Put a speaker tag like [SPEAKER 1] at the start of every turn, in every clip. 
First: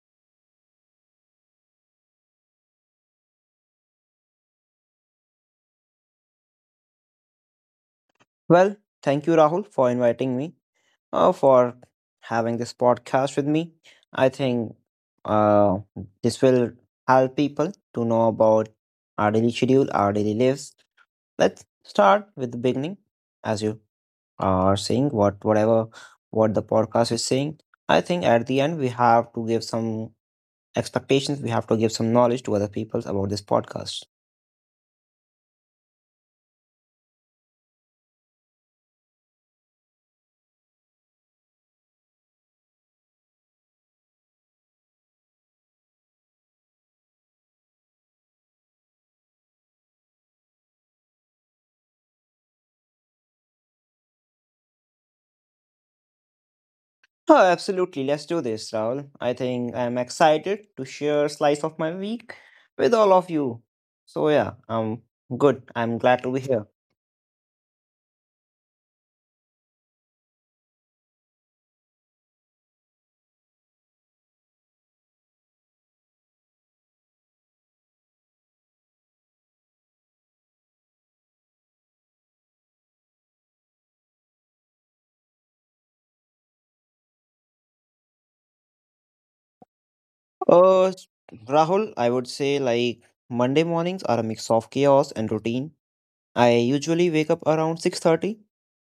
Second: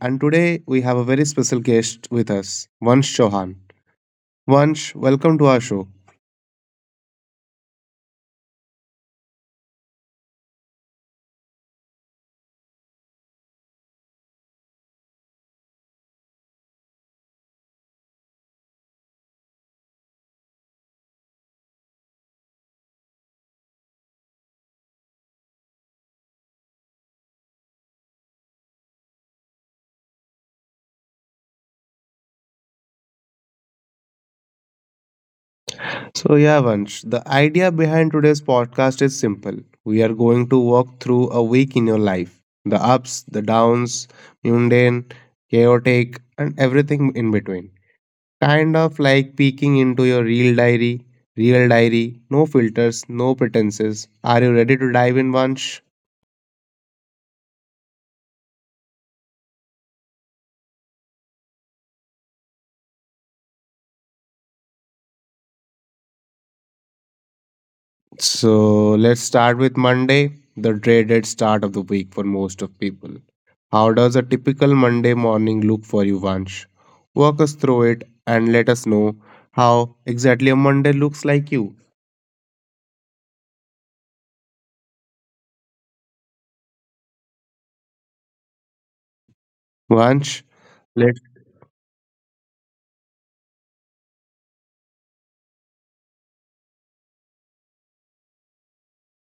[SPEAKER 1] and today we have a very special guest with us, Vansh Chauhan. Vansh, welcome to our show.
[SPEAKER 2] Well, thank you, Rahul, for inviting me, for having this podcast with me. I think uh, this will help people to know about our daily schedule, our daily lives. Let's start with the beginning, as you are saying, whatever what the podcast is saying. I think at the end we have to give some expectations. We have to give some knowledge to other people about this podcast.
[SPEAKER 1] So, yeah, Vansh, the idea behind today's podcast is simple. We are going to walk through a week in your life, the ups, the downs, mundane, chaotic, and everything in between. Kind of like peeking into your real diary, no filters, no pretenses. Are you ready to dive in, Vansh?
[SPEAKER 2] Oh, absolutely. Let's do this, Raul. I think I'm excited to share a slice of my week with all of you. So yeah, I'm good. I'm glad to be here.
[SPEAKER 1] So let's start with Monday, the dreaded start of the week for most of people. How does a typical Monday morning look for you, Vansh? Walk us through it and let us know how exactly a Monday looks like you, Vansh.
[SPEAKER 2] Uh, s- Rahul, I would say like Monday mornings are a mix of chaos and routine. I usually wake up around 6:30.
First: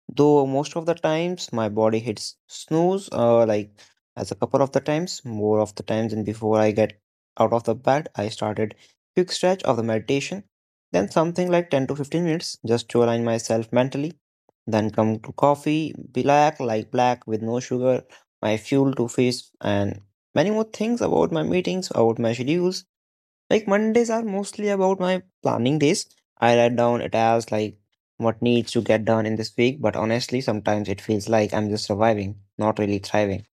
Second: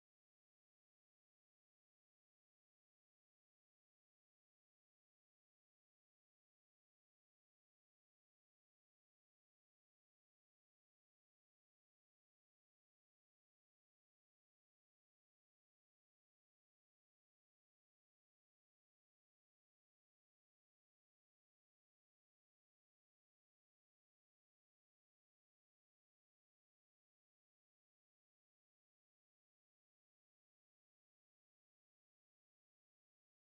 [SPEAKER 2] Though most of the times my body hits snooze, like as a couple of the times, more of the times, and before I get out of the bed, I started quick stretch of the meditation, then something like 10 to 15 minutes just to align myself mentally, then come to coffee, black like black with no sugar, my fuel to face, and many more things about my meetings, about my schedules, like Mondays are mostly about my planning days. I write down a task like what needs to get done in this week, but honestly, sometimes it feels like I'm just surviving, not really thriving.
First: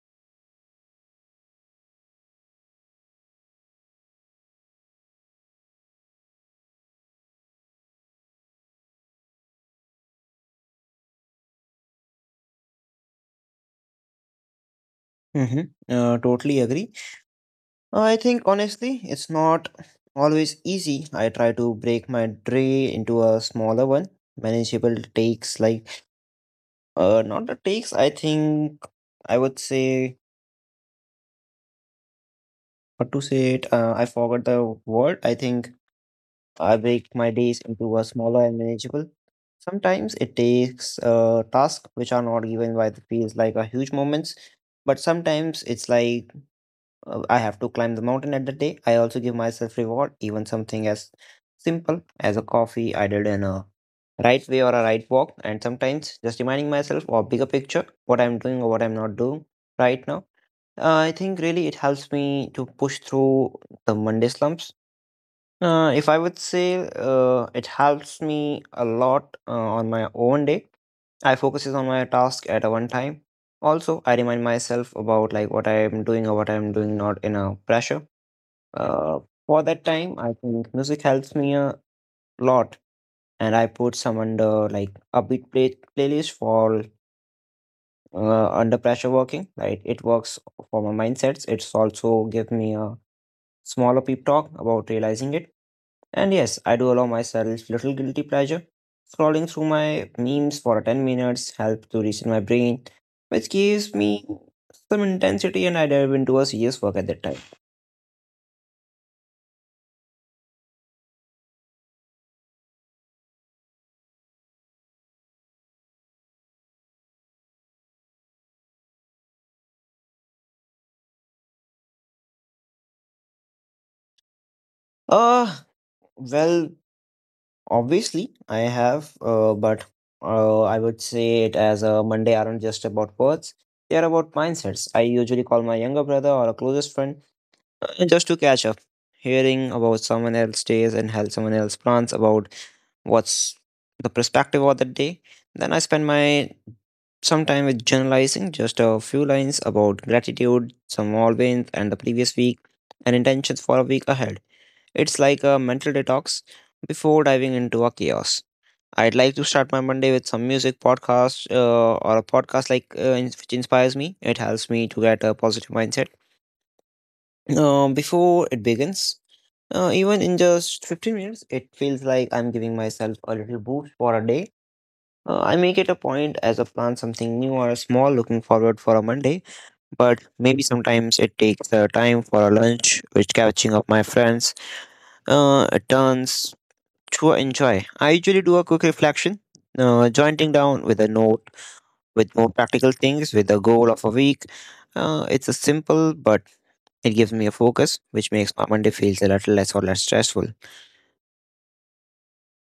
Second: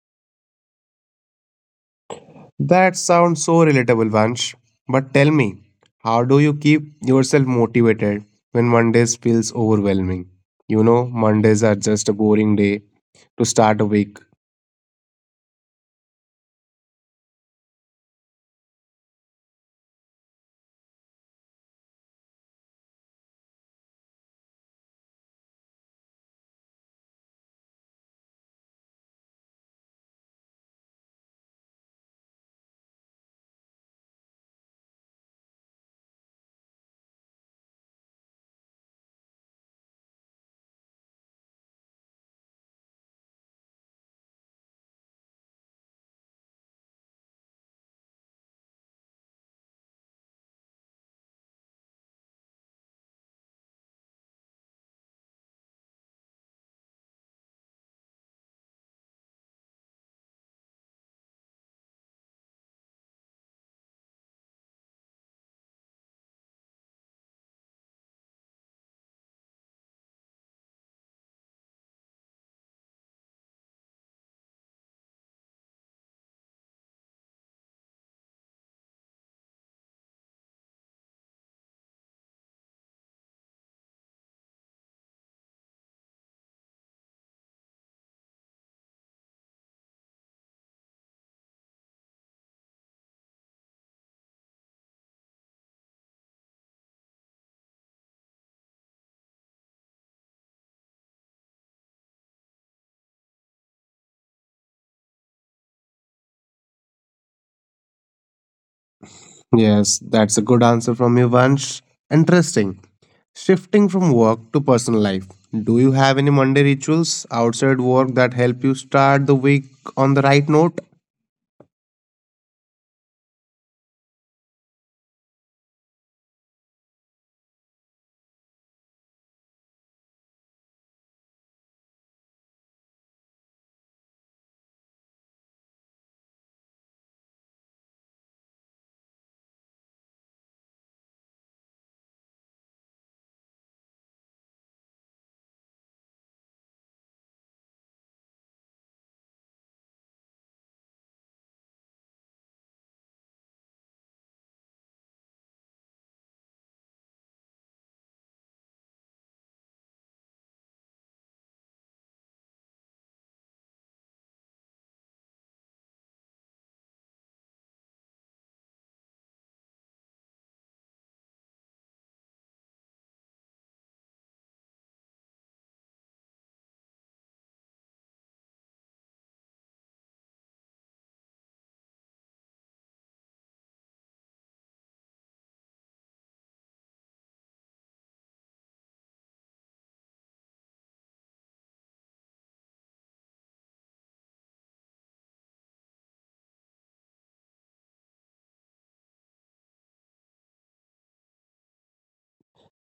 [SPEAKER 1] That sounds so relatable, Vansh. But tell me, how do you keep yourself motivated when Mondays feels overwhelming? You know, Mondays are just a boring day to start a week.
[SPEAKER 2] Mm-hmm. Totally agree. I think honestly, it's not always easy. I try to break my day into a smaller one, manageable takes. Like not the takes. I think I would say what to say it. I forgot the word. I think I break my days into a smaller and manageable. Sometimes it takes tasks which are not given by the feels like a huge moments, but sometimes it's like I have to climb the mountain at the day. I also give myself reward, even something as simple as a coffee I did in a right way or a right walk, and sometimes just reminding myself or bigger picture what I'm doing or what I'm not doing right now. I think really it helps me to push through the Monday slumps if I would say it helps me a lot on my own day. I focuses on my task at a one time. Also, I remind myself about like what I am doing or what I am doing not in a pressure. Uh, for that time, I think music helps me a lot, and I put some under like upbeat playlist for under pressure working. Like it works for my mindsets. It's also give me a smaller peep talk about realizing it. And yes, I do allow myself little guilty pleasure. Scrolling through my memes for 10 minutes helps to reset my brain, which gives me some intensity and I dive into a serious work at that time.
[SPEAKER 1] Yes, that's a good answer from you, Vansh. Interesting. Shifting from work to personal life. Do you have any Monday rituals outside work that help you start the week on the right note?
[SPEAKER 2] Uh, well, obviously I have, but I would say it as a Monday aren't just about words. They are about mindsets. I usually call my younger brother or a closest friend. Just to catch up, hearing about someone else's days and help someone else's plans about what's the perspective of the day. Then I spend my some time with generalizing just a few lines about gratitude, some small wins, and the previous week, and intentions for a week ahead. It's like a mental detox before diving into a chaos. I'd like to start my Monday with some music podcast or a podcast like which inspires me. It helps me to get a positive mindset before it begins even in just 15 minutes, it feels like I'm giving myself a little boost for a day. I make it a point as a plan something new or small looking forward for a Monday, but maybe sometimes it takes time for a lunch, which catching up my friends turns to a enjoy. I usually do a quick reflection, jointing down with a note with more practical things with the goal of a week. It's a simple, but it gives me a focus, which makes my Monday feels a little less or less stressful.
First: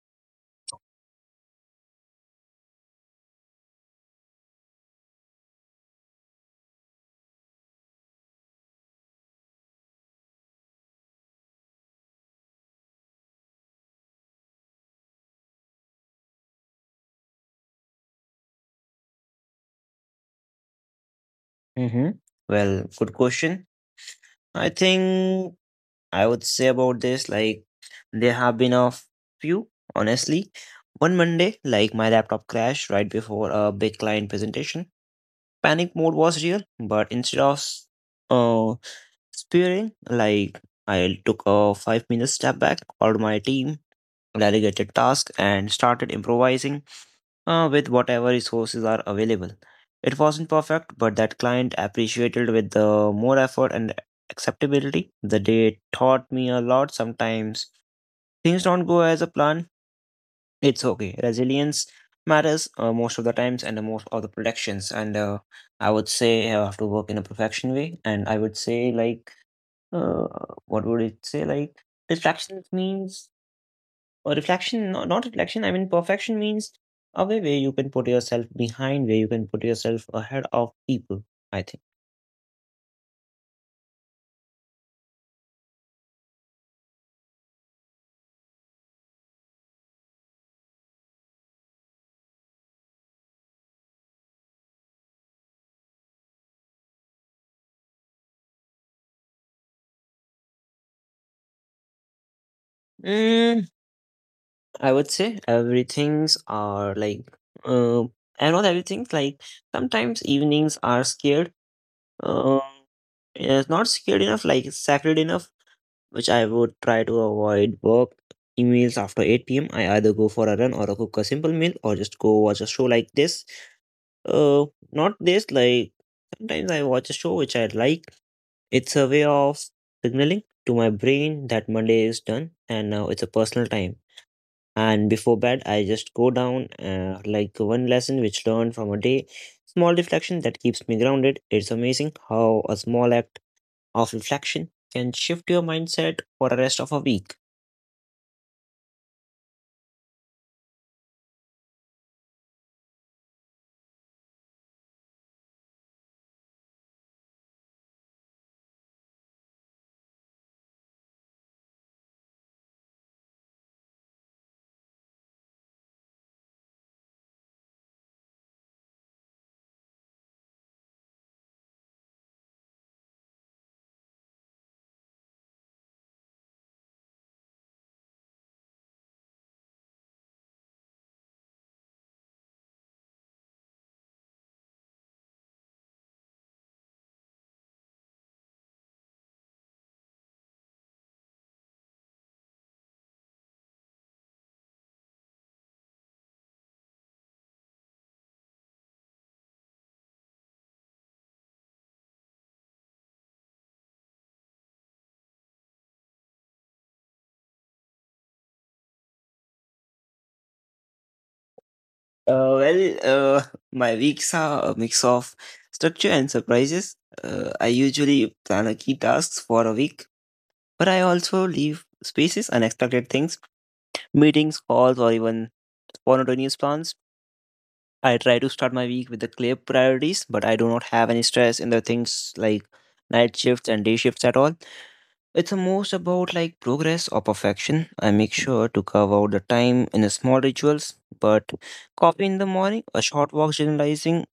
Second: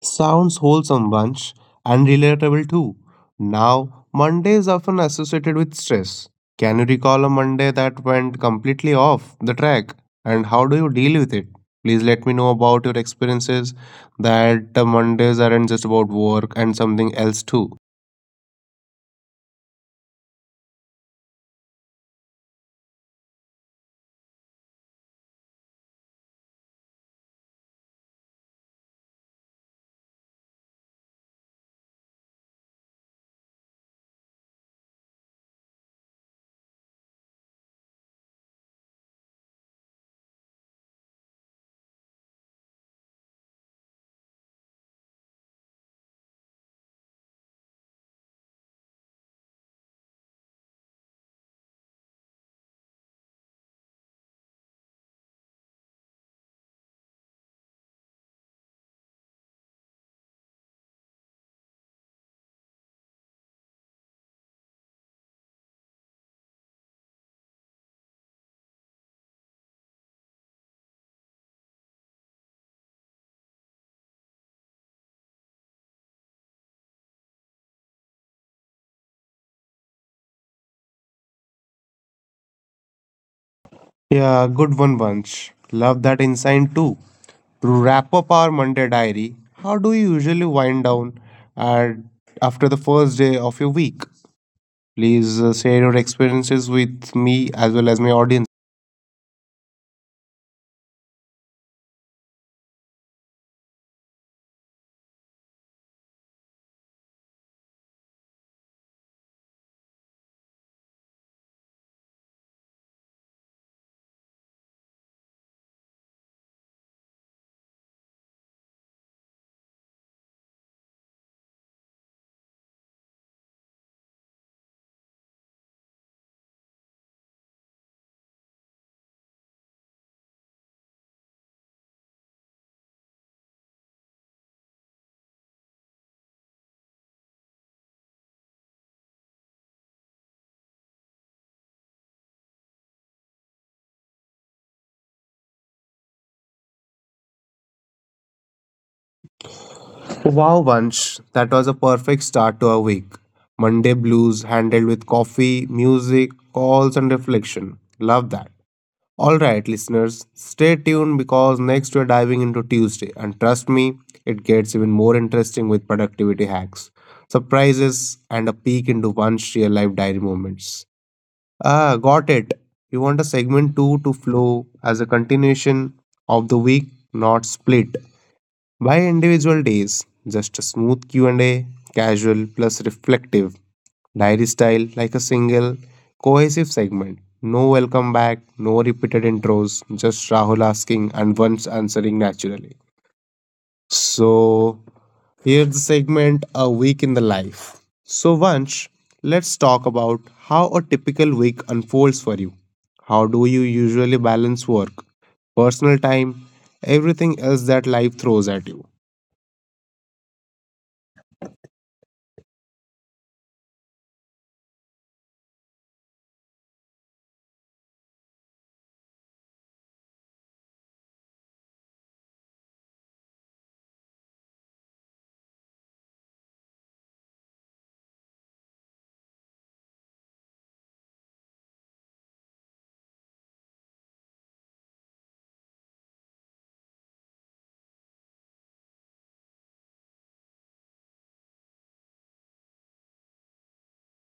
[SPEAKER 1] Sounds wholesome, Vansh, and relatable too. Now, Monday is often associated with stress. Can you recall a Monday that went completely off the track? And how do you deal with it? Please let me know about your experiences that the Mondays aren't just about work and something else too.
[SPEAKER 2] Mm-hmm. Well, good question. I think I would say about this like there have been a few, honestly. One Monday, like my laptop crashed right before a big client presentation. Panic mode was real, but instead of uh spearing, like I took a 5 minute step back, called my team, delegated task, and started improvising with whatever resources are available. It wasn't perfect, but that client appreciated with the more effort and acceptability. The day taught me a lot. Sometimes things don't go as a plan. It's okay. Resilience matters most of the times and the most of the productions. And I would say I have to work in a perfection way. And I would say like, uh, what would it say like? Distractions means or reflection, not reflection, I mean, perfection means a way where you can put yourself behind, where you can put yourself ahead of people, I think.
[SPEAKER 1] Yeah, good one, Vansh. Love that insight too. To wrap up our Monday diary, how do you usually wind down at, after the first day of your week? Please share your experiences with me as well as my audience.
[SPEAKER 2] Mm, I would say everything's are like, uh, and not everything, like sometimes evenings are scared. Uh, it's not scared enough, like sacred enough, which I would try to avoid work emails after 8 p.m. I either go for a run or I cook a simple meal or just go watch a show like this. Uh, Not this, like sometimes I watch a show which I like. It's a way of signaling to my brain that Monday is done and now it's a personal time. And before bed, I just go down like one lesson which learned from a day. Small reflection that keeps me grounded. It's amazing how a small act of reflection can shift your mindset for the rest of a week.
[SPEAKER 1] Wow, Vansh, that was a perfect start to our week. Monday blues handled with coffee, music, calls, and reflection. Love that. All right, listeners, stay tuned because next we're diving into Tuesday, and trust me, it gets even more interesting with productivity hacks, surprises, and a peek into one's real life diary moments. Ah, got it. You want a segment 2 to flow as a continuation of the week, not split by individual days. Just a smooth Q&A, casual plus reflective, diary style like a single cohesive segment. No welcome back, no repeated intros, just Rahul asking and once answering naturally. So, here's the segment A Week in the Life. So, Vansh, let's talk about how a typical week unfolds for you. How do you usually balance work, personal time, everything else that life throws at you?
[SPEAKER 2] Well, my weeks are a mix of structure and surprises. I usually plan a key tasks for a week. But I also leave spaces, unexpected things, meetings, calls, or even spontaneous plans. I try to start my week with the clear priorities, but I do not have any stress in the things like night shifts and day shifts at all. It's most about like progress or perfection. I make sure to carve out the time in the small rituals, but coffee in the morning, a short walk generalizing,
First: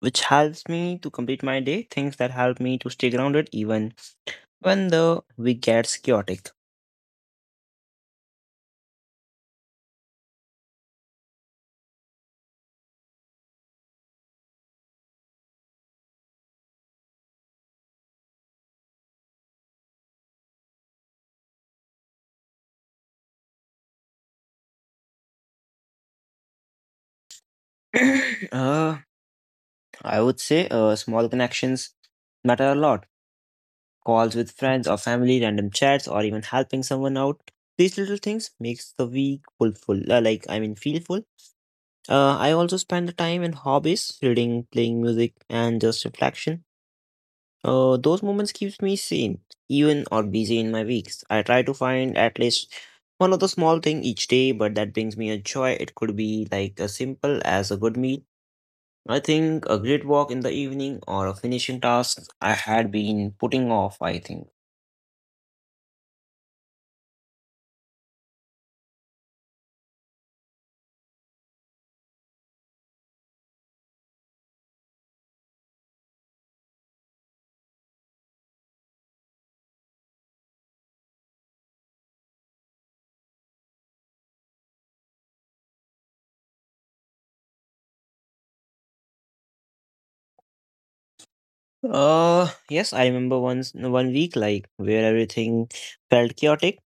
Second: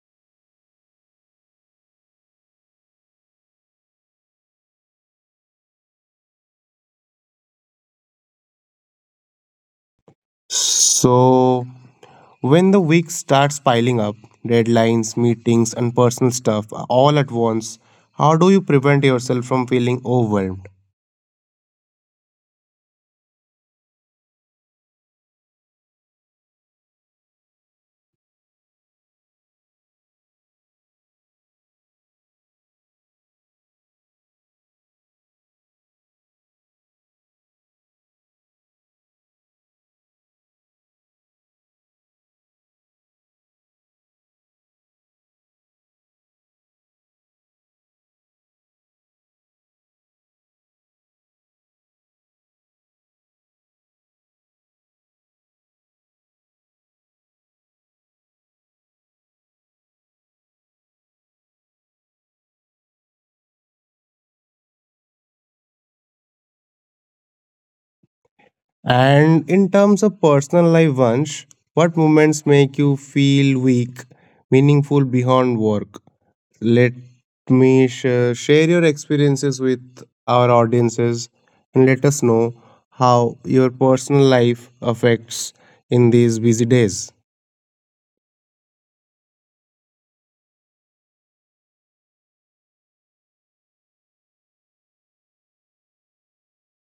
[SPEAKER 2] which helps me to complete my day, things that help me to stay grounded even when the week gets chaotic.
[SPEAKER 1] So, when the week starts piling up, deadlines, meetings, and personal stuff all at once, how do you prevent yourself from feeling overwhelmed?
[SPEAKER 2] uh, I would say small connections matter a lot. Calls with friends or family, random chats, or even helping someone out. These little things makes the week full, like I mean, feel full. I also spend the time in hobbies, reading, playing music, and just reflection. Those moments keeps me sane, even or busy in my weeks. I try to find at least one of the small thing each day, but that brings me a joy. It could be like as simple as a good meal. I think a great walk in the evening or a finishing task I had been putting off, I think.
[SPEAKER 1] And in terms of personal life, Vansh, what moments make you feel weak, meaningful beyond work? Let Share your experiences with our audiences and let us know how your personal life affects in these busy days.
[SPEAKER 2] Yes, I remember once one week like where everything felt chaotic,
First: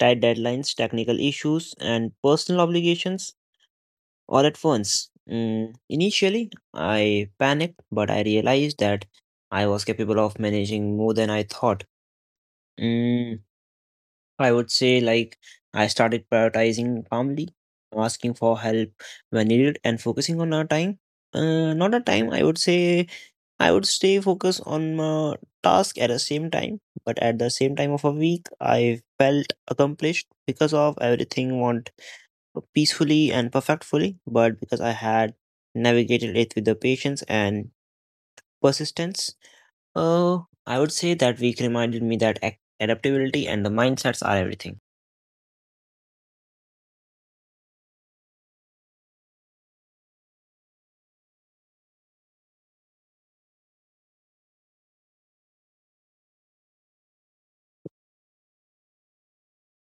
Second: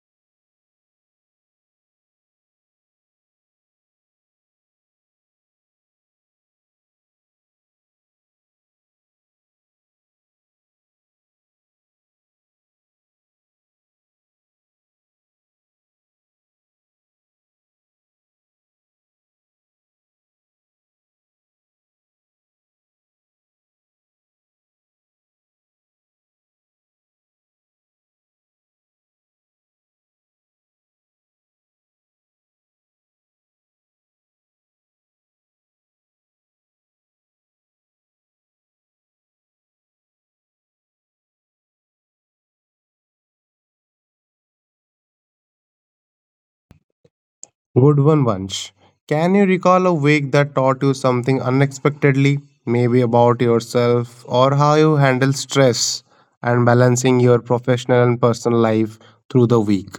[SPEAKER 2] tight deadlines, technical issues, and personal obligations all at once. Mm, initially, I panicked, but I realized that I was capable of managing more than I thought. Mm, I would say like I started prioritizing family, asking for help when needed, and focusing on our time. Not a time, I would say I would stay focused on my task at the same time, but at the same time of a week, I felt accomplished because of everything went peacefully and perfectfully, but because I had navigated it with the patience and persistence. Uh, I would say that week reminded me that adaptability and the mindsets are everything.
[SPEAKER 1] Good one, Vansh. Can you recall a week that taught you something unexpectedly, maybe about yourself or how you handle stress and balancing your professional and personal life through the week?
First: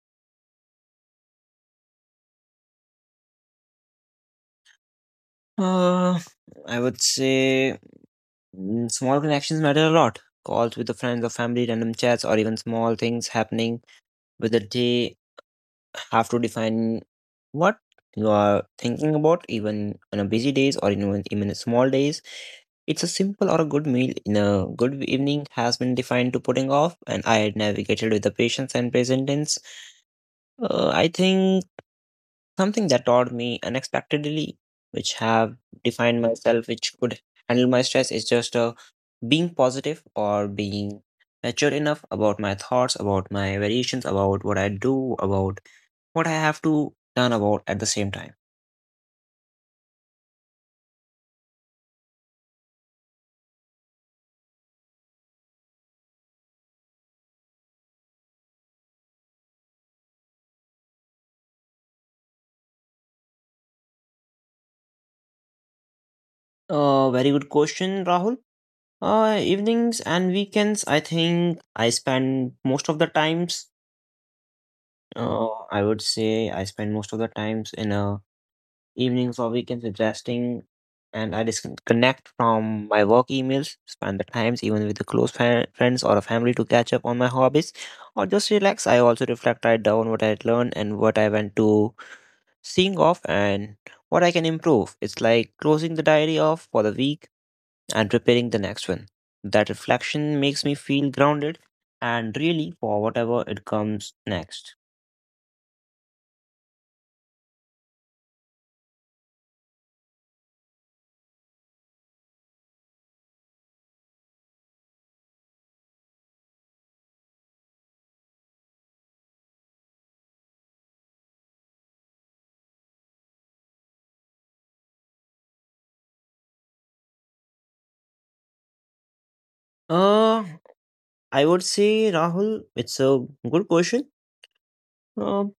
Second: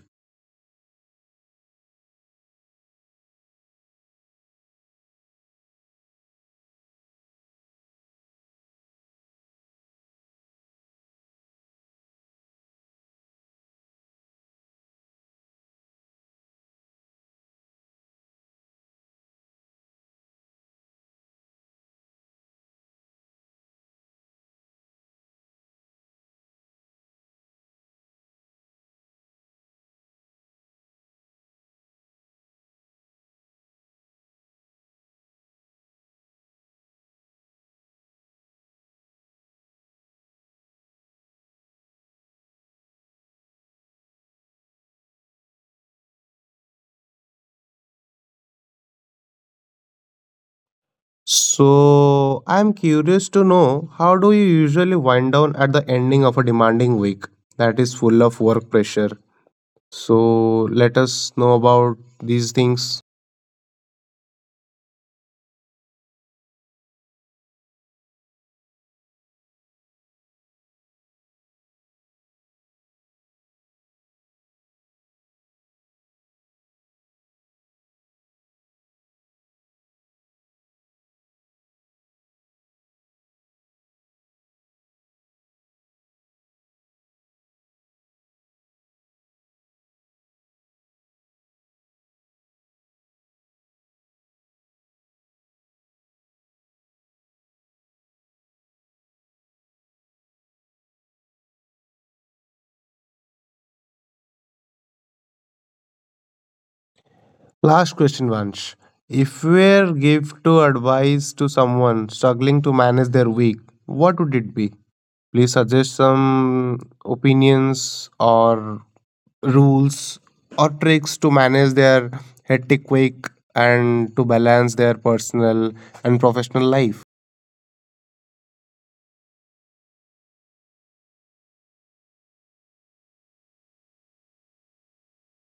[SPEAKER 2] Uh, I would say mm, small connections matter a lot. Calls with the friends or family, random chats, or even small things happening with the day have to define what you are thinking about, even on a busy days or even a small days. It's a simple or a good meal in a good evening has been defined to putting off, and I had navigated with the patience and presence. I think something that taught me unexpectedly which have defined myself which could handle my stress is just being positive or being mature enough about my thoughts about my variations about what I do about what I have to learn about at the same time
[SPEAKER 1] So, I'm curious to know how do you usually wind down at the ending of a demanding week that is full of work pressure? So, let us know about these things.
[SPEAKER 2] uh, Very good question, Rahul. Evenings and weekends, I think I spend most of the times uh, I would say I spend most of the times in a evenings or weekends with resting, and I disconnect from my work emails, spend the times even with the close friends or a family to catch up on my hobbies or just relax. I also reflect, write down what I learned and what I went to seeing off and what I can improve. It's like closing the diary off for the week and preparing the next one. That reflection makes me feel grounded and really for whatever it comes next.
[SPEAKER 1] Last question, Vansh. If you were give to advice to someone struggling to manage their week, what would it be? Please suggest some opinions or rules or tricks to manage their hectic week and to balance their personal and professional life.
[SPEAKER 2] Uh, I would say, Rahul, it's a good question. Um,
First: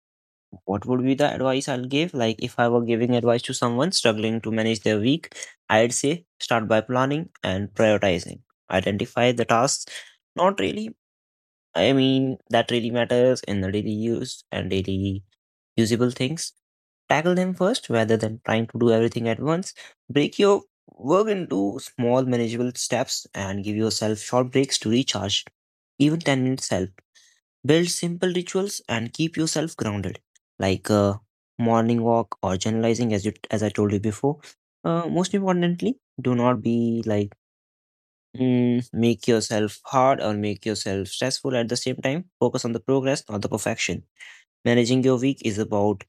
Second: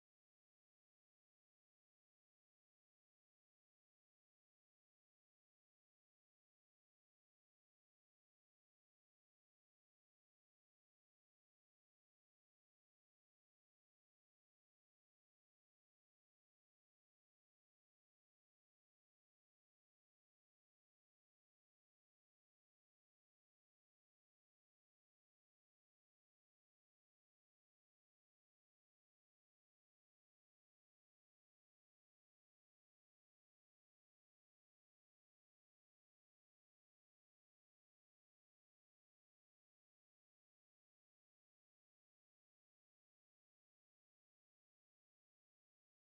[SPEAKER 2] What would be the advice I'll give? Like, if I were giving advice to someone struggling to manage their week, I'd say start by planning and prioritizing. Identify the tasks. Not really, I mean, that really matters in the daily use and daily usable things. Tackle them first rather than trying to do everything at once. Break your work into small, manageable steps and give yourself short breaks to recharge. Even 10 minutes help. Build simple rituals and keep yourself grounded, like a morning walk or journalizing, as you as I told you before. Most importantly, do not be like make yourself hard or make yourself stressful at the same time. Focus on the progress, not the perfection. Managing your week is about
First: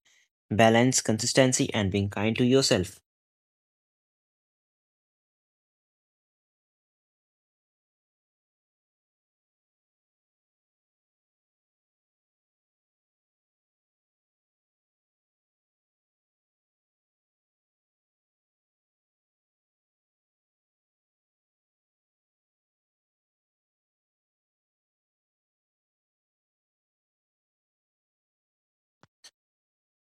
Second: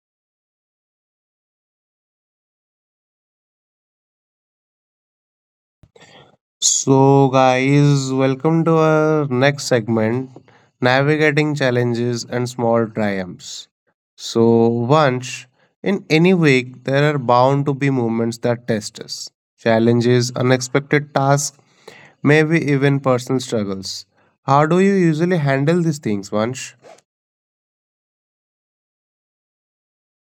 [SPEAKER 2] balance, consistency, and being kind to yourself.
[SPEAKER 1] So, guys, welcome to our next segment navigating challenges and small triumphs. So, Vansh, in any week, there are bound to be moments that test us, challenges, unexpected tasks, maybe even personal struggles. How do you usually handle these things, Vansh?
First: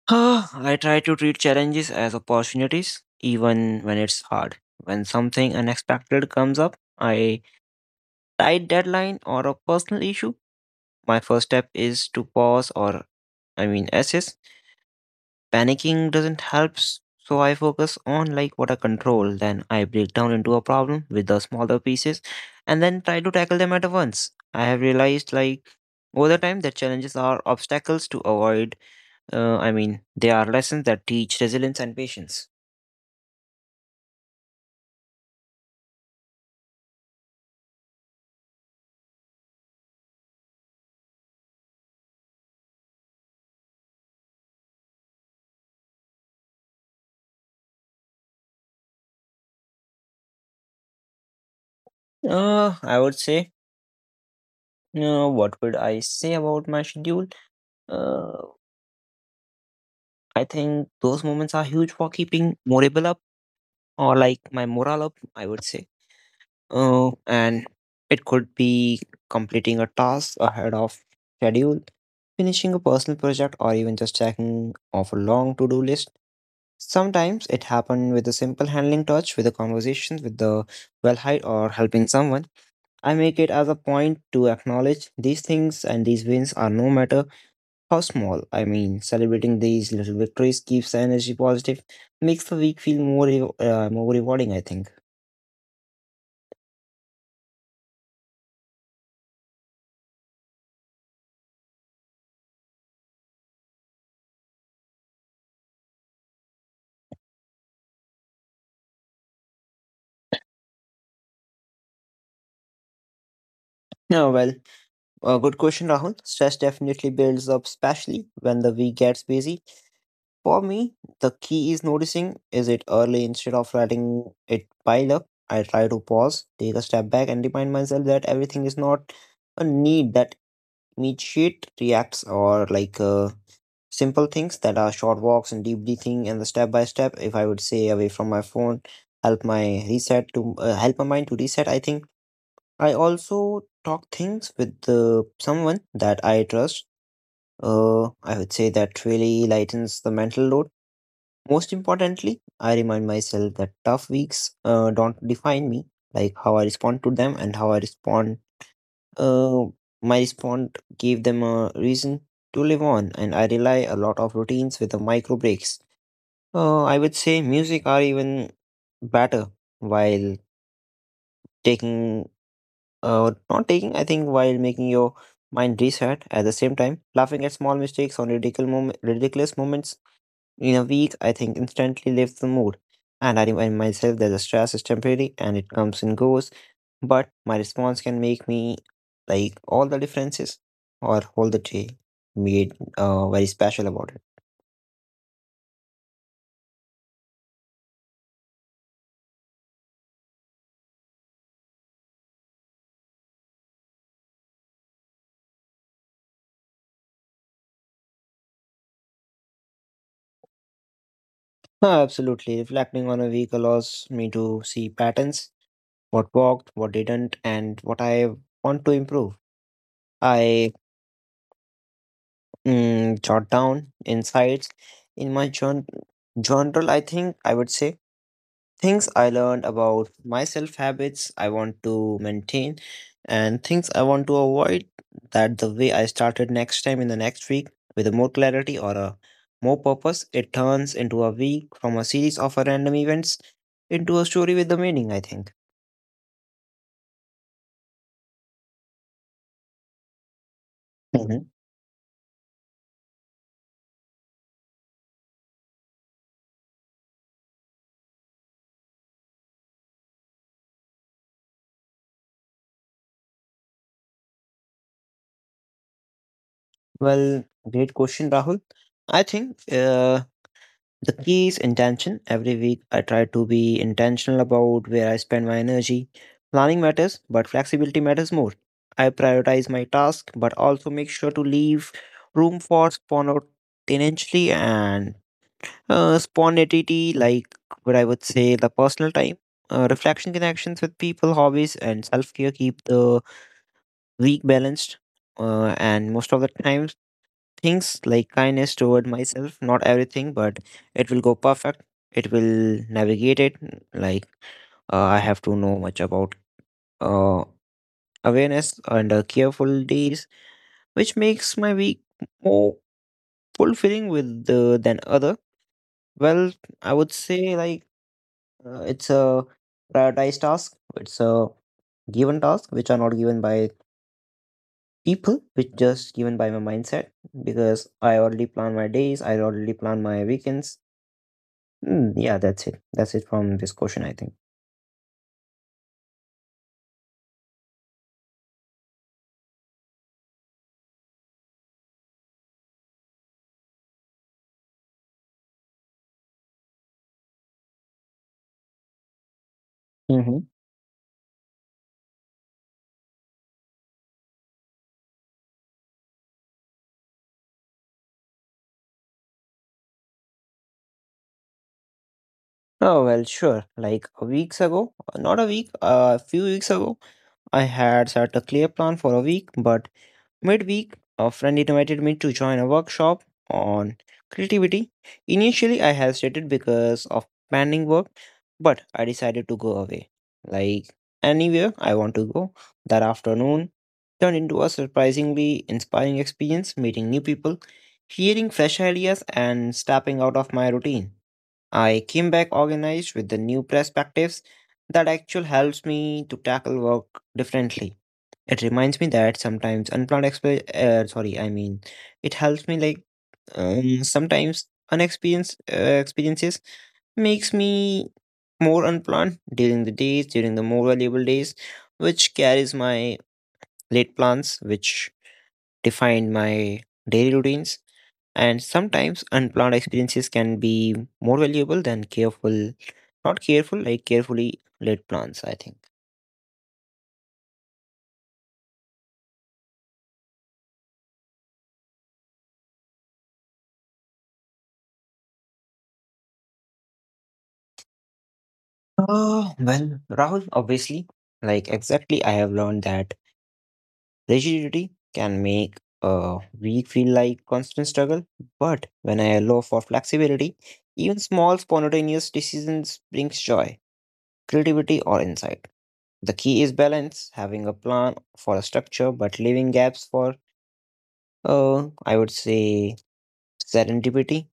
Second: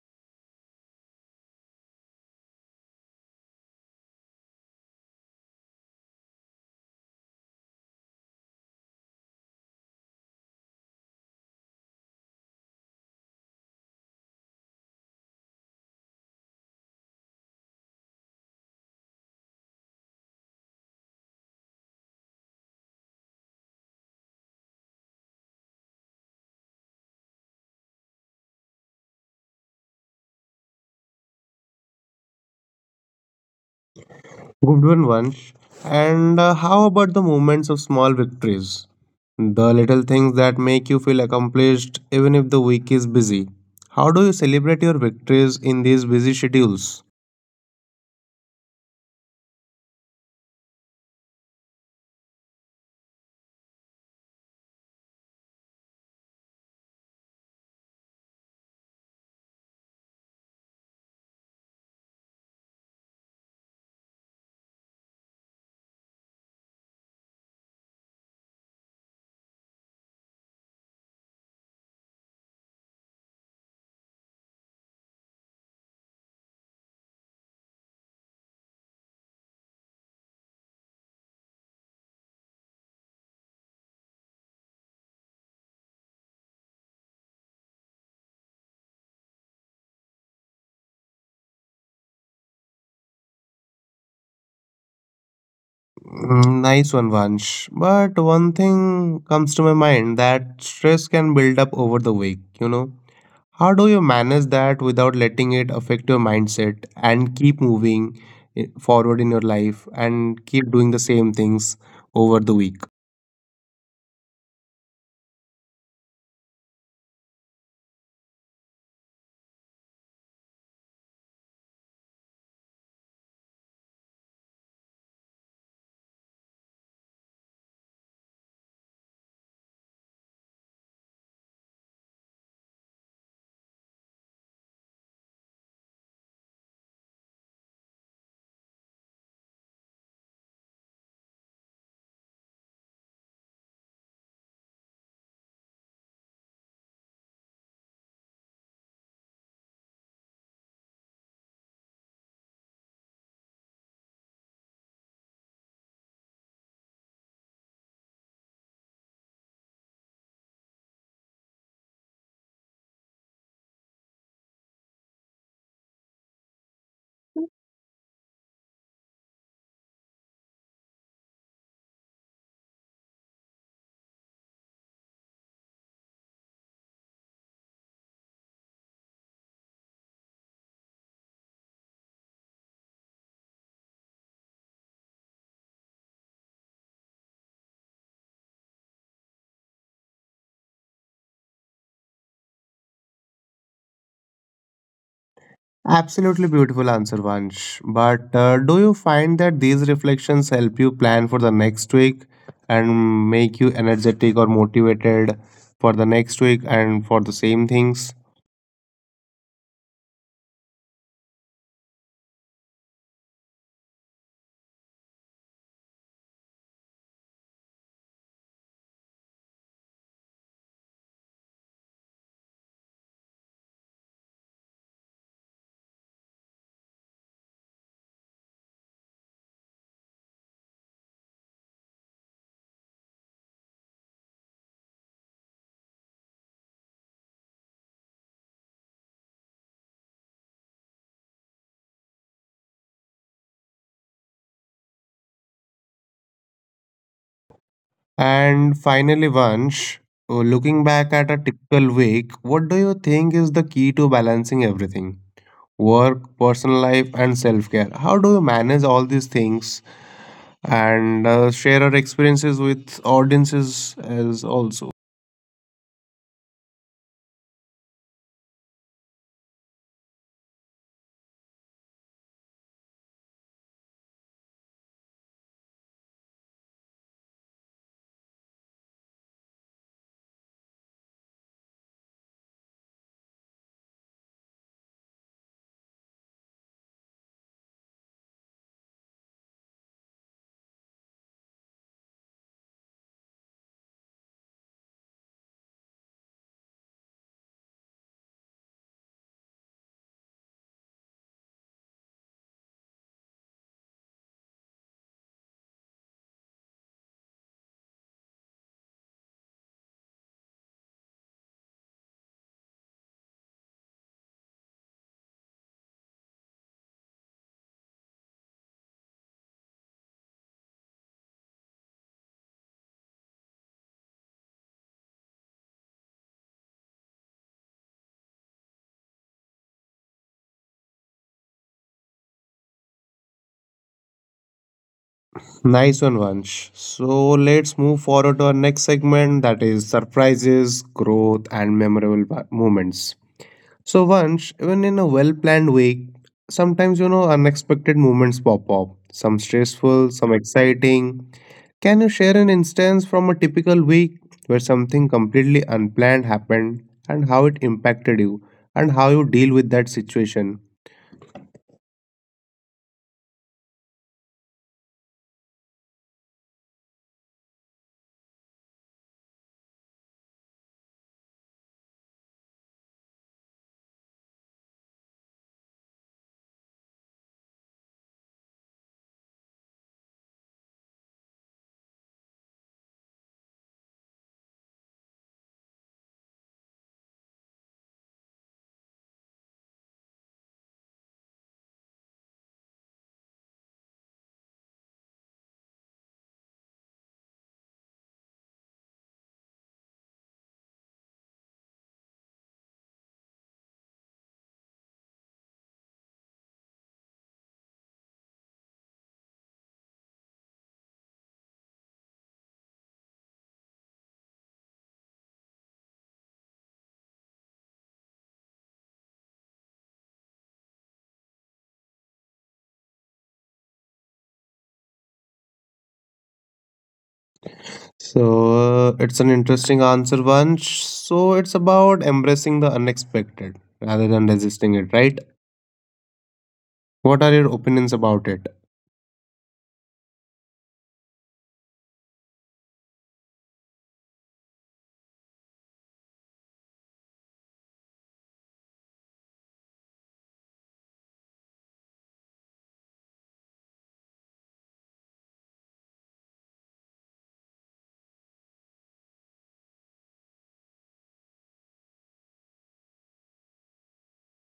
[SPEAKER 2] Ah, I try to treat challenges as opportunities, even when it's hard. When something unexpected comes up, I tight deadline or a personal issue, my first step is to pause or I mean assess. Panicking doesn't help, so I focus on like what I control. Then I break down into a problem with the smaller pieces and then try to tackle them at once. I have realized like over the time that challenges are obstacles to avoid. I mean, they are lessons that teach resilience and patience.
[SPEAKER 1] Good one, Vansh. And how about the moments of small victories? The little things that make you feel accomplished even if the week is busy. How do you celebrate your victories in these busy schedules?
[SPEAKER 2] I would say, what would I say about my schedule? Uh, I think those moments are huge for keeping morale up or like my morale up, I would say. And it could be completing a task ahead of schedule, finishing a personal project, or even just checking off a long to do list. Sometimes it happened with a simple handling touch, with a conversation with the well height, or helping someone. I make it as a point to acknowledge these things and these wins are no matter how small. I mean, celebrating these little victories keeps the energy positive, makes the week feel more more rewarding, I think.
[SPEAKER 1] Mm, nice one, Vansh. But one thing comes to my mind that stress can build up over the week, you know. How do you manage that without letting it affect your mindset and keep moving forward in your life and keep doing the same things over the week?
[SPEAKER 2] Yeah, well, a good question, Rahul. Stress definitely builds up, especially when the week gets busy. For me, the key is noticing is it early instead of letting it pile up. I try to pause, take a step back, and remind myself that everything is not a need that immediate reacts or like simple things that are short walks and deep breathing and the step by step if I would say away from my phone help my reset to help my mind to reset, I think. I also talk things with someone that I trust. I would say that really lightens the mental load. Most importantly, I remind myself that tough weeks don't define me, like how I respond to them and how I respond uh, my response gave them a reason to live on, and I rely a lot of routines with the micro breaks. I would say music are even better while taking, not taking, I think, while making your mind reset at the same time, laughing at small mistakes on ridiculous moments in a week, I think, instantly lifts the mood, and I remind myself that the stress is temporary and it comes and goes, but my response can make me like all the differences or all the day made very special about it.
[SPEAKER 1] Absolutely beautiful answer, Vansh. But do you find that these reflections help you plan for the next week and make you energetic or motivated for the next week and for the same things?
[SPEAKER 2] Absolutely, reflecting on a week allows me to see patterns, what worked, what didn't, and what I want to improve. I jot down insights in my journal, I think. I would say things I learned about myself, habits I want to maintain, and things I want to avoid. That the way I started next time in the next week with a more clarity or a more purpose, it turns into a week from a series of random events into a story with the meaning, I think.
[SPEAKER 1] And finally, Vansh, looking back at a typical week, what do you think is the key to balancing everything? Work, personal life, and self care. How do you manage all these things and share our experiences with audiences as also?
[SPEAKER 2] Well, great question, Rahul. I think the key is intention. Every week, I try to be intentional about where I spend my energy. Planning matters, but flexibility matters more. I prioritize my task, but also make sure to leave room for spontaneity and spontaneity, like what I would say, the personal time. Reflection connections with people, hobbies, and self care keep the week balanced. And most of the times things like kindness toward myself, not everything, but it will go perfect. It will navigate it. Like, I have to know much about uh, awareness and careful days, which makes my week more fulfilling with the, than other. Well, I would say like, it's a prioritized task. It's a given task which are not given by people, which just given by my mindset because I already plan my days. I already plan my weekends. Mm, yeah, that's it. That's it from this question, I think.
[SPEAKER 1] Nice one, Vansh. So let's move forward to our next segment that is surprises, growth, and moments. So, Vansh, even in a well planned week, sometimes you know unexpected moments pop up, some stressful,
[SPEAKER 2] Hmm.
[SPEAKER 1] some exciting. Can you share an instance from a typical week where something completely unplanned happened and how it impacted you and how you deal with that situation?
[SPEAKER 2] Oh, well, sure. Like a weeks ago, not a week, a few weeks ago, I had set a clear plan for a week, but midweek, a friend invited me to join a workshop on creativity. Initially, I hesitated because of planning work, but I decided to go away. Like anywhere I want to go, that afternoon turned into a surprisingly inspiring experience, meeting new people, hearing fresh ideas, and stepping out of my routine. I came back organized with the new perspectives that actually helps me to tackle work differently. It reminds me that sometimes unplanned sorry, I mean, it helps me like sometimes unexperienced experiences makes me more unplanned during the days, during the more valuable days, which carries my late plans, which define my daily routines. And sometimes unplanned experiences can be more valuable than careful, not careful, like carefully laid plans, I think.
[SPEAKER 1] So it's an interesting answer, Vansh. So it's about embracing the unexpected rather than resisting it, right? What are your opinions about it?
[SPEAKER 2] Oh well, Rahul, obviously, like exactly, I have learned that rigidity can make a week feel like constant struggle. But when I allow for flexibility, even small spontaneous decisions brings joy, creativity, or insight. The key is balance, having a plan for a structure, but leaving gaps for, I would say, serendipity.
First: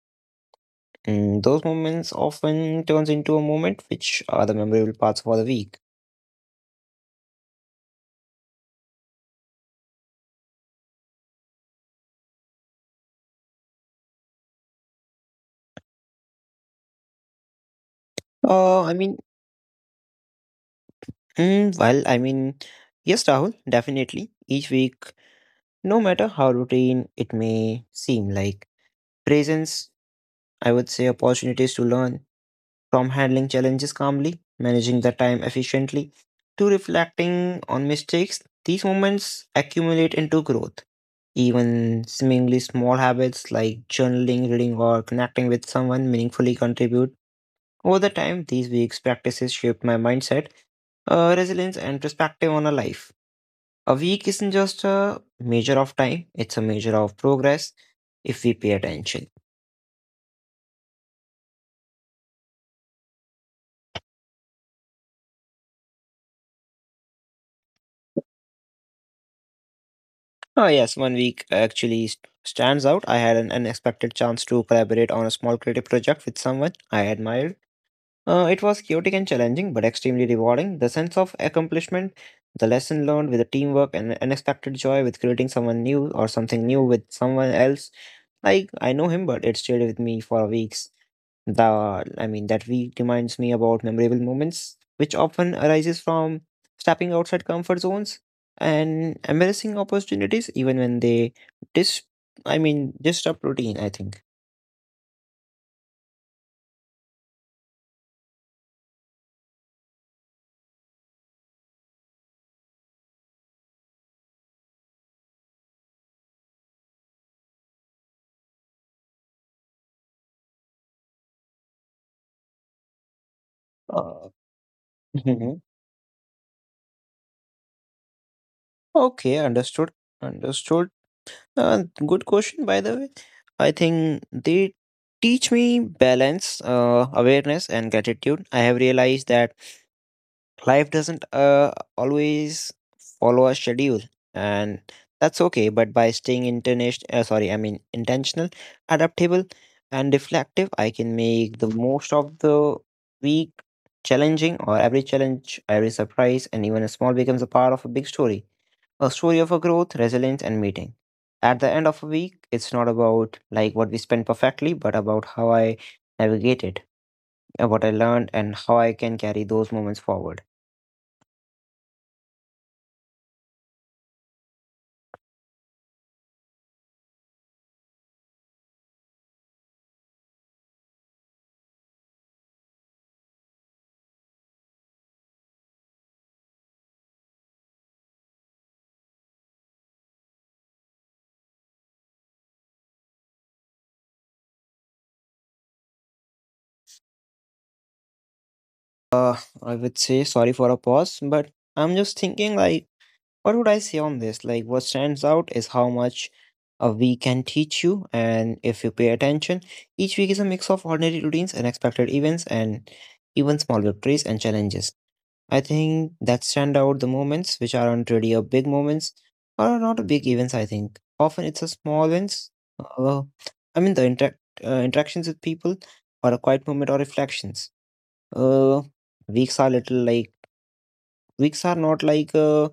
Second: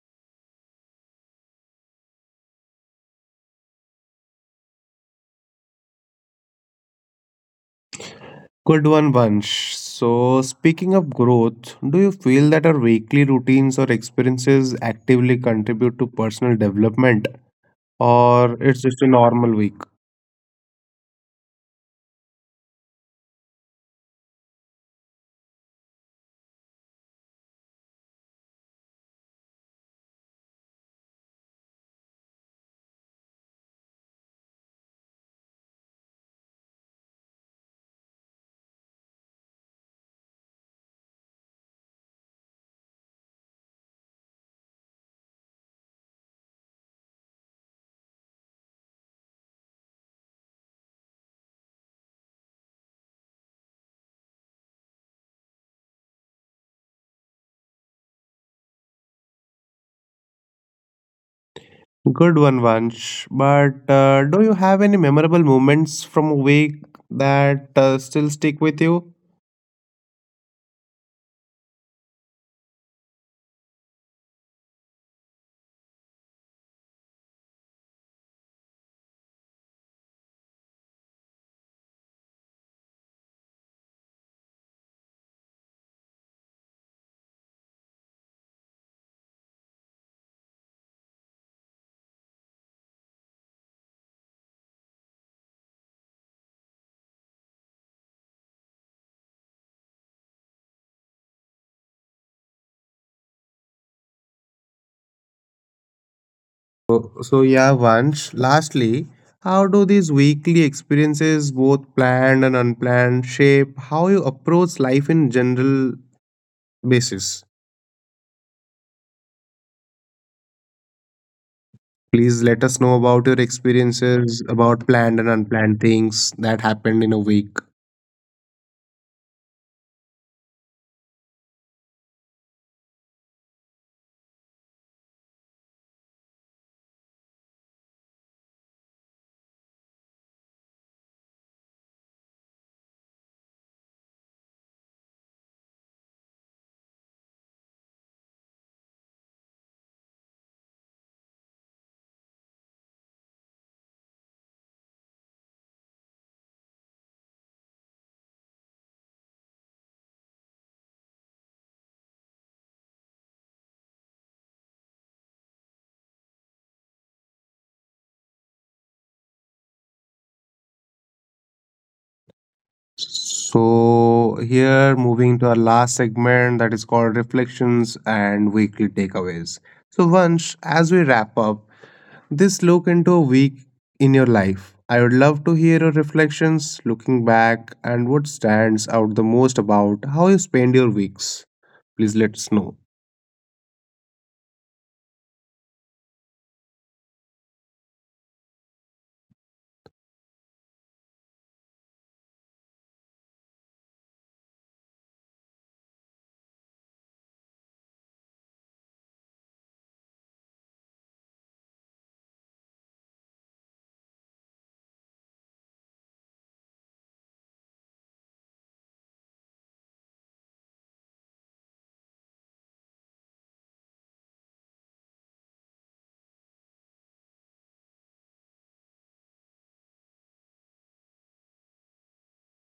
[SPEAKER 2] And those moments often turns into a moment which are the memorable parts for the week.
[SPEAKER 1] Good one, Vansh. So speaking of growth, do you feel that our weekly routines or experiences actively contribute to personal development, or it's
[SPEAKER 2] I
[SPEAKER 1] just a
[SPEAKER 2] mean,
[SPEAKER 1] normal week?
[SPEAKER 2] mm, well, I mean, yes, Rahul, definitely. Each week, no matter how routine it may seem, like presents, I would say opportunities to learn from handling challenges calmly, managing the time efficiently, to reflecting on mistakes, these moments accumulate into growth. Even seemingly small habits like journaling, reading, or connecting with someone meaningfully contribute. Over the time, these week's practices shaped my mindset, resilience, and perspective on a life. A week isn't just a measure of time, it's a measure of progress if we pay attention.
[SPEAKER 1] Good one, Vansh. But do you have any memorable moments from a week that still stick with you?
[SPEAKER 2] Oh, yes, one week actually stands out. I had an unexpected chance to collaborate on a small creative project with someone I admired. It was chaotic and challenging, but extremely rewarding. The sense of accomplishment, the lesson learned with the teamwork, and unexpected joy with creating someone new or something new with someone else. Like, I know him, but it stayed with me for weeks. I mean, that week reminds me about memorable moments, which often arises from stepping outside comfort zones and embracing opportunities, even when they dis, I mean, disrupt routine, I think.
[SPEAKER 1] So yeah, Vansh, lastly, how do these weekly experiences, both planned and unplanned, shape how you approach life in general basis? Please let us know about your
[SPEAKER 2] Uh,
[SPEAKER 1] experiences about planned and
[SPEAKER 2] mhm.
[SPEAKER 1] unplanned things that happened in a week.
[SPEAKER 2] Okay, understood. Understood. Good question, by the way. I think they teach me balance, awareness, and gratitude. I have realized that life doesn't always follow a schedule, and that's okay. But by staying international, sorry, I mean intentional, adaptable, and reflective, I can make the most of the week, challenging or every challenge, every surprise, and even a small becomes a part of a big story, a story of a growth, resilience, and meeting. At the end of a week, it's not about like what we spent perfectly, but about how I navigated, what I learned, and how I can carry those moments forward.
[SPEAKER 1] So, here moving to our last segment that is called reflections and weekly takeaways. So, Vansh, as we wrap up this look into a week in your life, I would love to hear your reflections looking back and what stands out the most about how you spend your weeks. Please let us know.
[SPEAKER 2] Uh, I would say sorry for a pause, but I'm just thinking like, what would I say on this? Like, what stands out is how much a week can teach you, and if you pay attention, each week is a mix of ordinary routines, unexpected events, and even small victories and challenges. I think that stand out the moments which aren't really a big moments are not a big events. I think often it's a small wins. Well, I mean the interactions with people or a quiet moment or reflections. Uh, weeks are little like weeks are not like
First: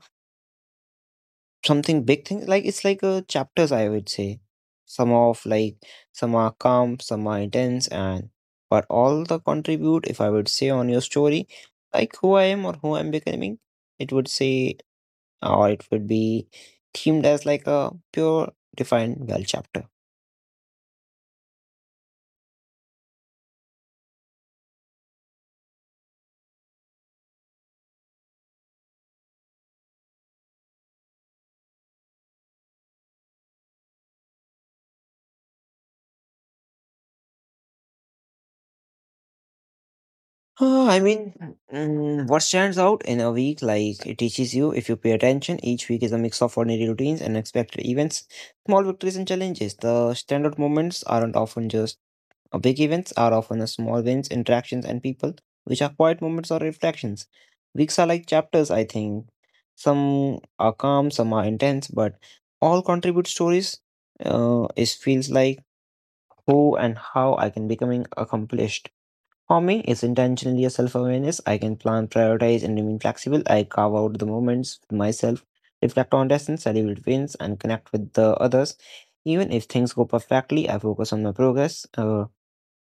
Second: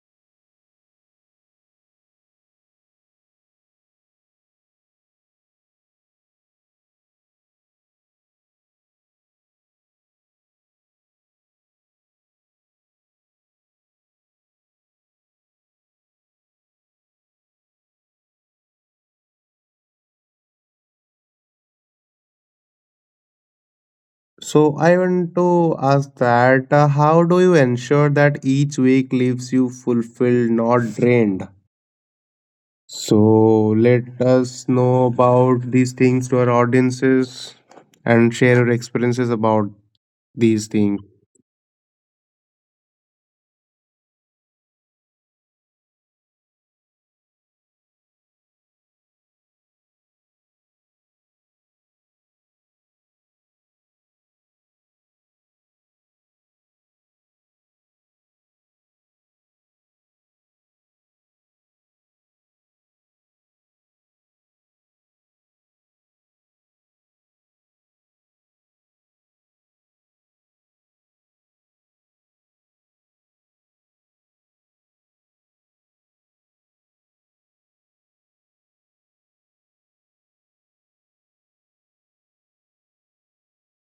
[SPEAKER 2] something big thing. Like it's like chapters. I would say some of like some are calm, some are intense, and but all the contribute. If I would say on your story, like who I am or who I'm becoming, it would say or it would be themed as like a pure defined well chapter.
[SPEAKER 1] So, I want to ask that how do you ensure that each week leaves you fulfilled, not drained? So let us know about these things to our audiences and share your experiences about these
[SPEAKER 2] I
[SPEAKER 1] things.
[SPEAKER 2] mean, what stands out in a week, like it teaches you if you pay attention, each week is a mix of ordinary routines and unexpected events, small victories and challenges. The standout moments aren't often just big events, are often a small wins, interactions, and people, which are quiet moments or reflections. Weeks are like chapters, I think. Some are calm, some are intense, but all contribute stories. It feels like who and how I can becoming accomplished. For me, it's intentionally a self-awareness. I can plan, prioritize, and remain flexible. I carve out the moments with myself, reflect on lessons, celebrate wins, and connect with the others. Even if things go perfectly, I focus on my progress,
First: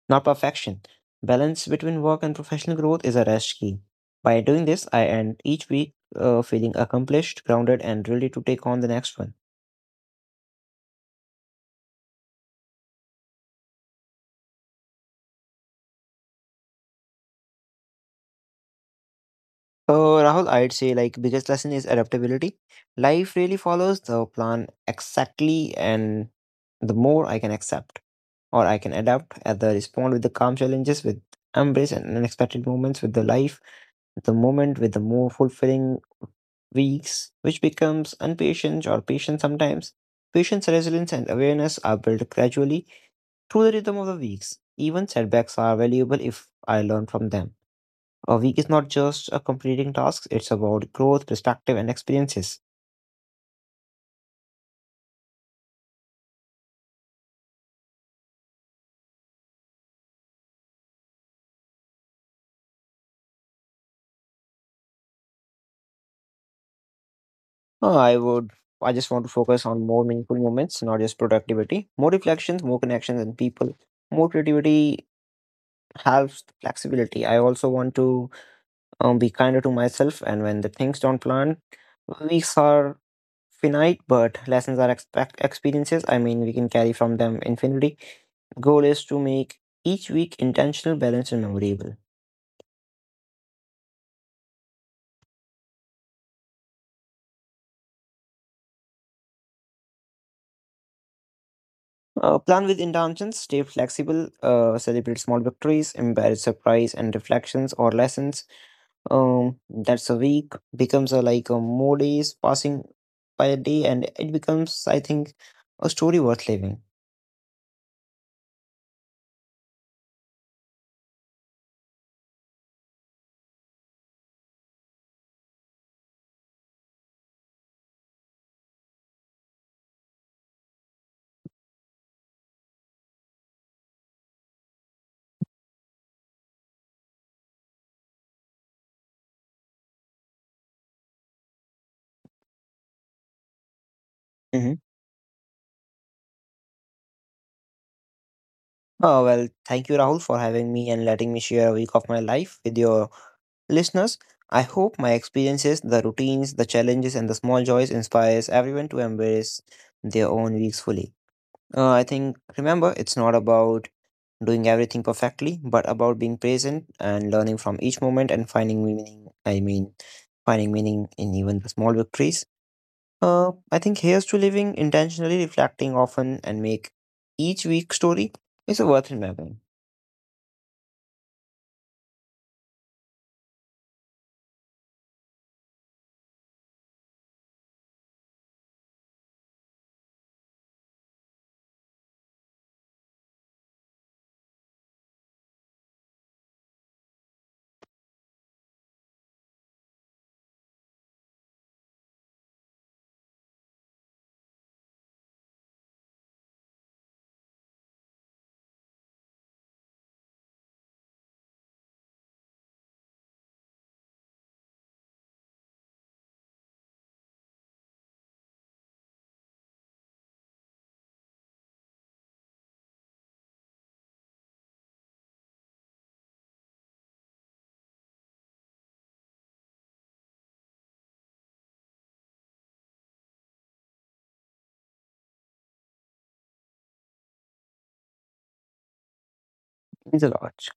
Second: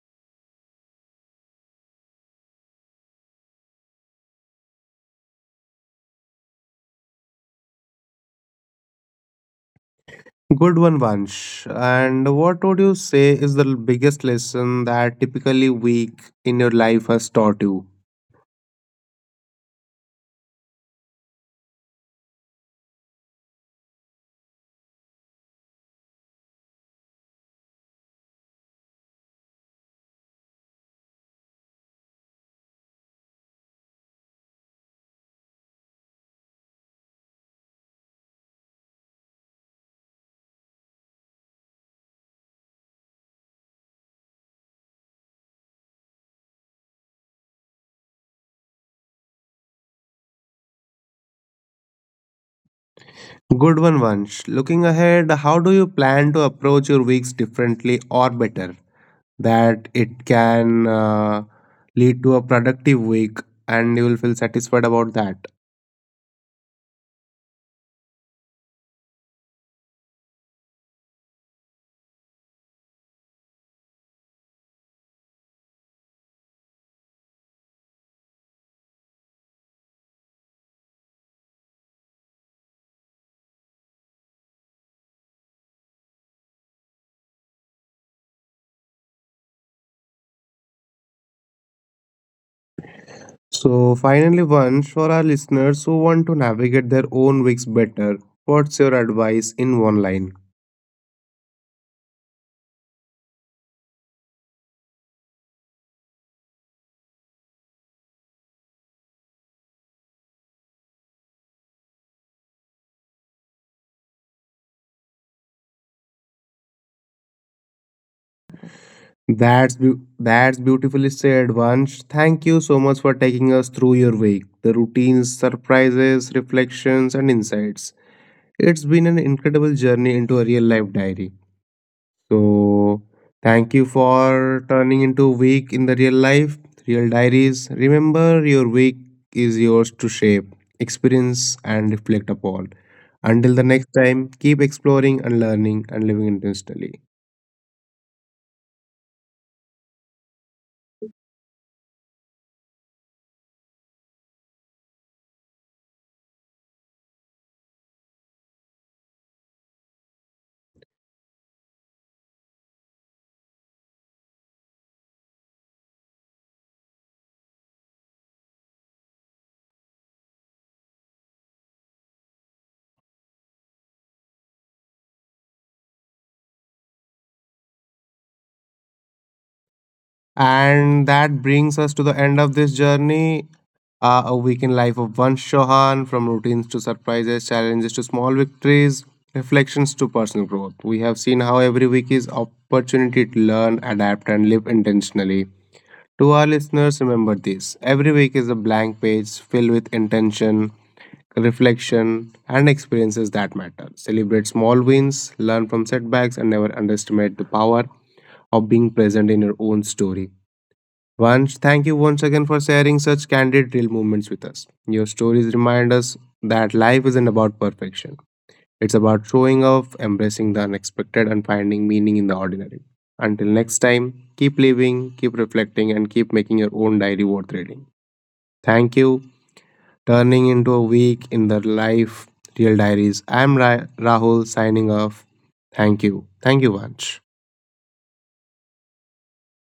[SPEAKER 2] not perfection. Balance between work and professional growth is a rest key. By doing this, I end each week feeling accomplished, grounded, and ready to take on the next one.
[SPEAKER 1] Good one, Vansh. And what would you say is the biggest lesson that typically week in your life has taught you?
[SPEAKER 2] So Rahul, I'd say like biggest lesson is adaptability. Life really follows the plan exactly, and the more I can accept or I can adapt, either respond with the calm challenges, with embrace and unexpected moments, with the life, the moment, with the more fulfilling weeks, which becomes impatience or patience sometimes. Patience, resilience, and awareness are built gradually through the rhythm of the weeks. Even setbacks are valuable if I learn from them. A week is not just a completing tasks, it's about growth, perspective, and experiences.
[SPEAKER 1] Good one, Vansh. Looking ahead, how do you plan to approach your weeks differently or better that it can lead to a productive week and you will feel satisfied about that?
[SPEAKER 2] Uh, I would I just want to focus on more meaningful moments, not just productivity. More reflections, more connections and people. More creativity helps flexibility. I also want to be kinder to myself and when the things don't plan, weeks are finite, but lessons are expect experiences. I mean we can carry from them infinity. Goal is to make each week intentional, balanced, and memorable.
[SPEAKER 1] So, finally, once for our listeners who want to navigate their own weeks better, what's your advice in one line?
[SPEAKER 2] Plan with intentions, stay flexible, celebrate small victories, embrace surprise and reflections or lessons. That's a week becomes like a more days passing by a day, and it becomes, I think, a story worth living.
[SPEAKER 1] That's beau- that's beautifully said, Vansh. Thank you so much for taking us through your week, the routines, surprises, reflections, and insights. It's been an incredible journey into a real life diary. So, thank you for turning into week in the real life, real diaries. Remember, your week is yours to shape, experience, and reflect upon. Until
[SPEAKER 2] Mm-hmm.
[SPEAKER 1] the next time, keep exploring and learning and living intentionally.
[SPEAKER 2] Well, thank you, Rahul, for having me and letting me share a week of my life with your listeners. I hope my experiences, the routines, the challenges, and the small joys inspires everyone to embrace their own weeks fully. I think remember, it's not about doing everything perfectly, but about being present and learning from each moment and finding meaning. I mean, finding meaning in even the small victories. I think here's to living intentionally, reflecting often, and make each week story is a worth remembering.
[SPEAKER 1] And that brings us to the end of this journey. A week in life of Vansh Chauhan, from routines to surprises, challenges to small victories, reflections to personal growth. We have seen how every week is opportunity to learn, adapt, and live intentionally. To our listeners, remember this: every week is a blank page filled with intention, reflection, and experiences that matter. Celebrate small wins, learn from setbacks, and never underestimate the power of being present in your own story. Vansh, thank you once again for sharing such candid, real moments with us. Your stories remind us that life isn't about perfection. It's about showing up, embracing the unexpected, and finding meaning in the ordinary. Until next time, keep living, keep reflecting, and keep making your own diary worth reading. Thank you. Turning into a week in the life, real diaries. I'm Rahul signing off. Thank you. Thank you, Vansh.
[SPEAKER 2] It's a lot.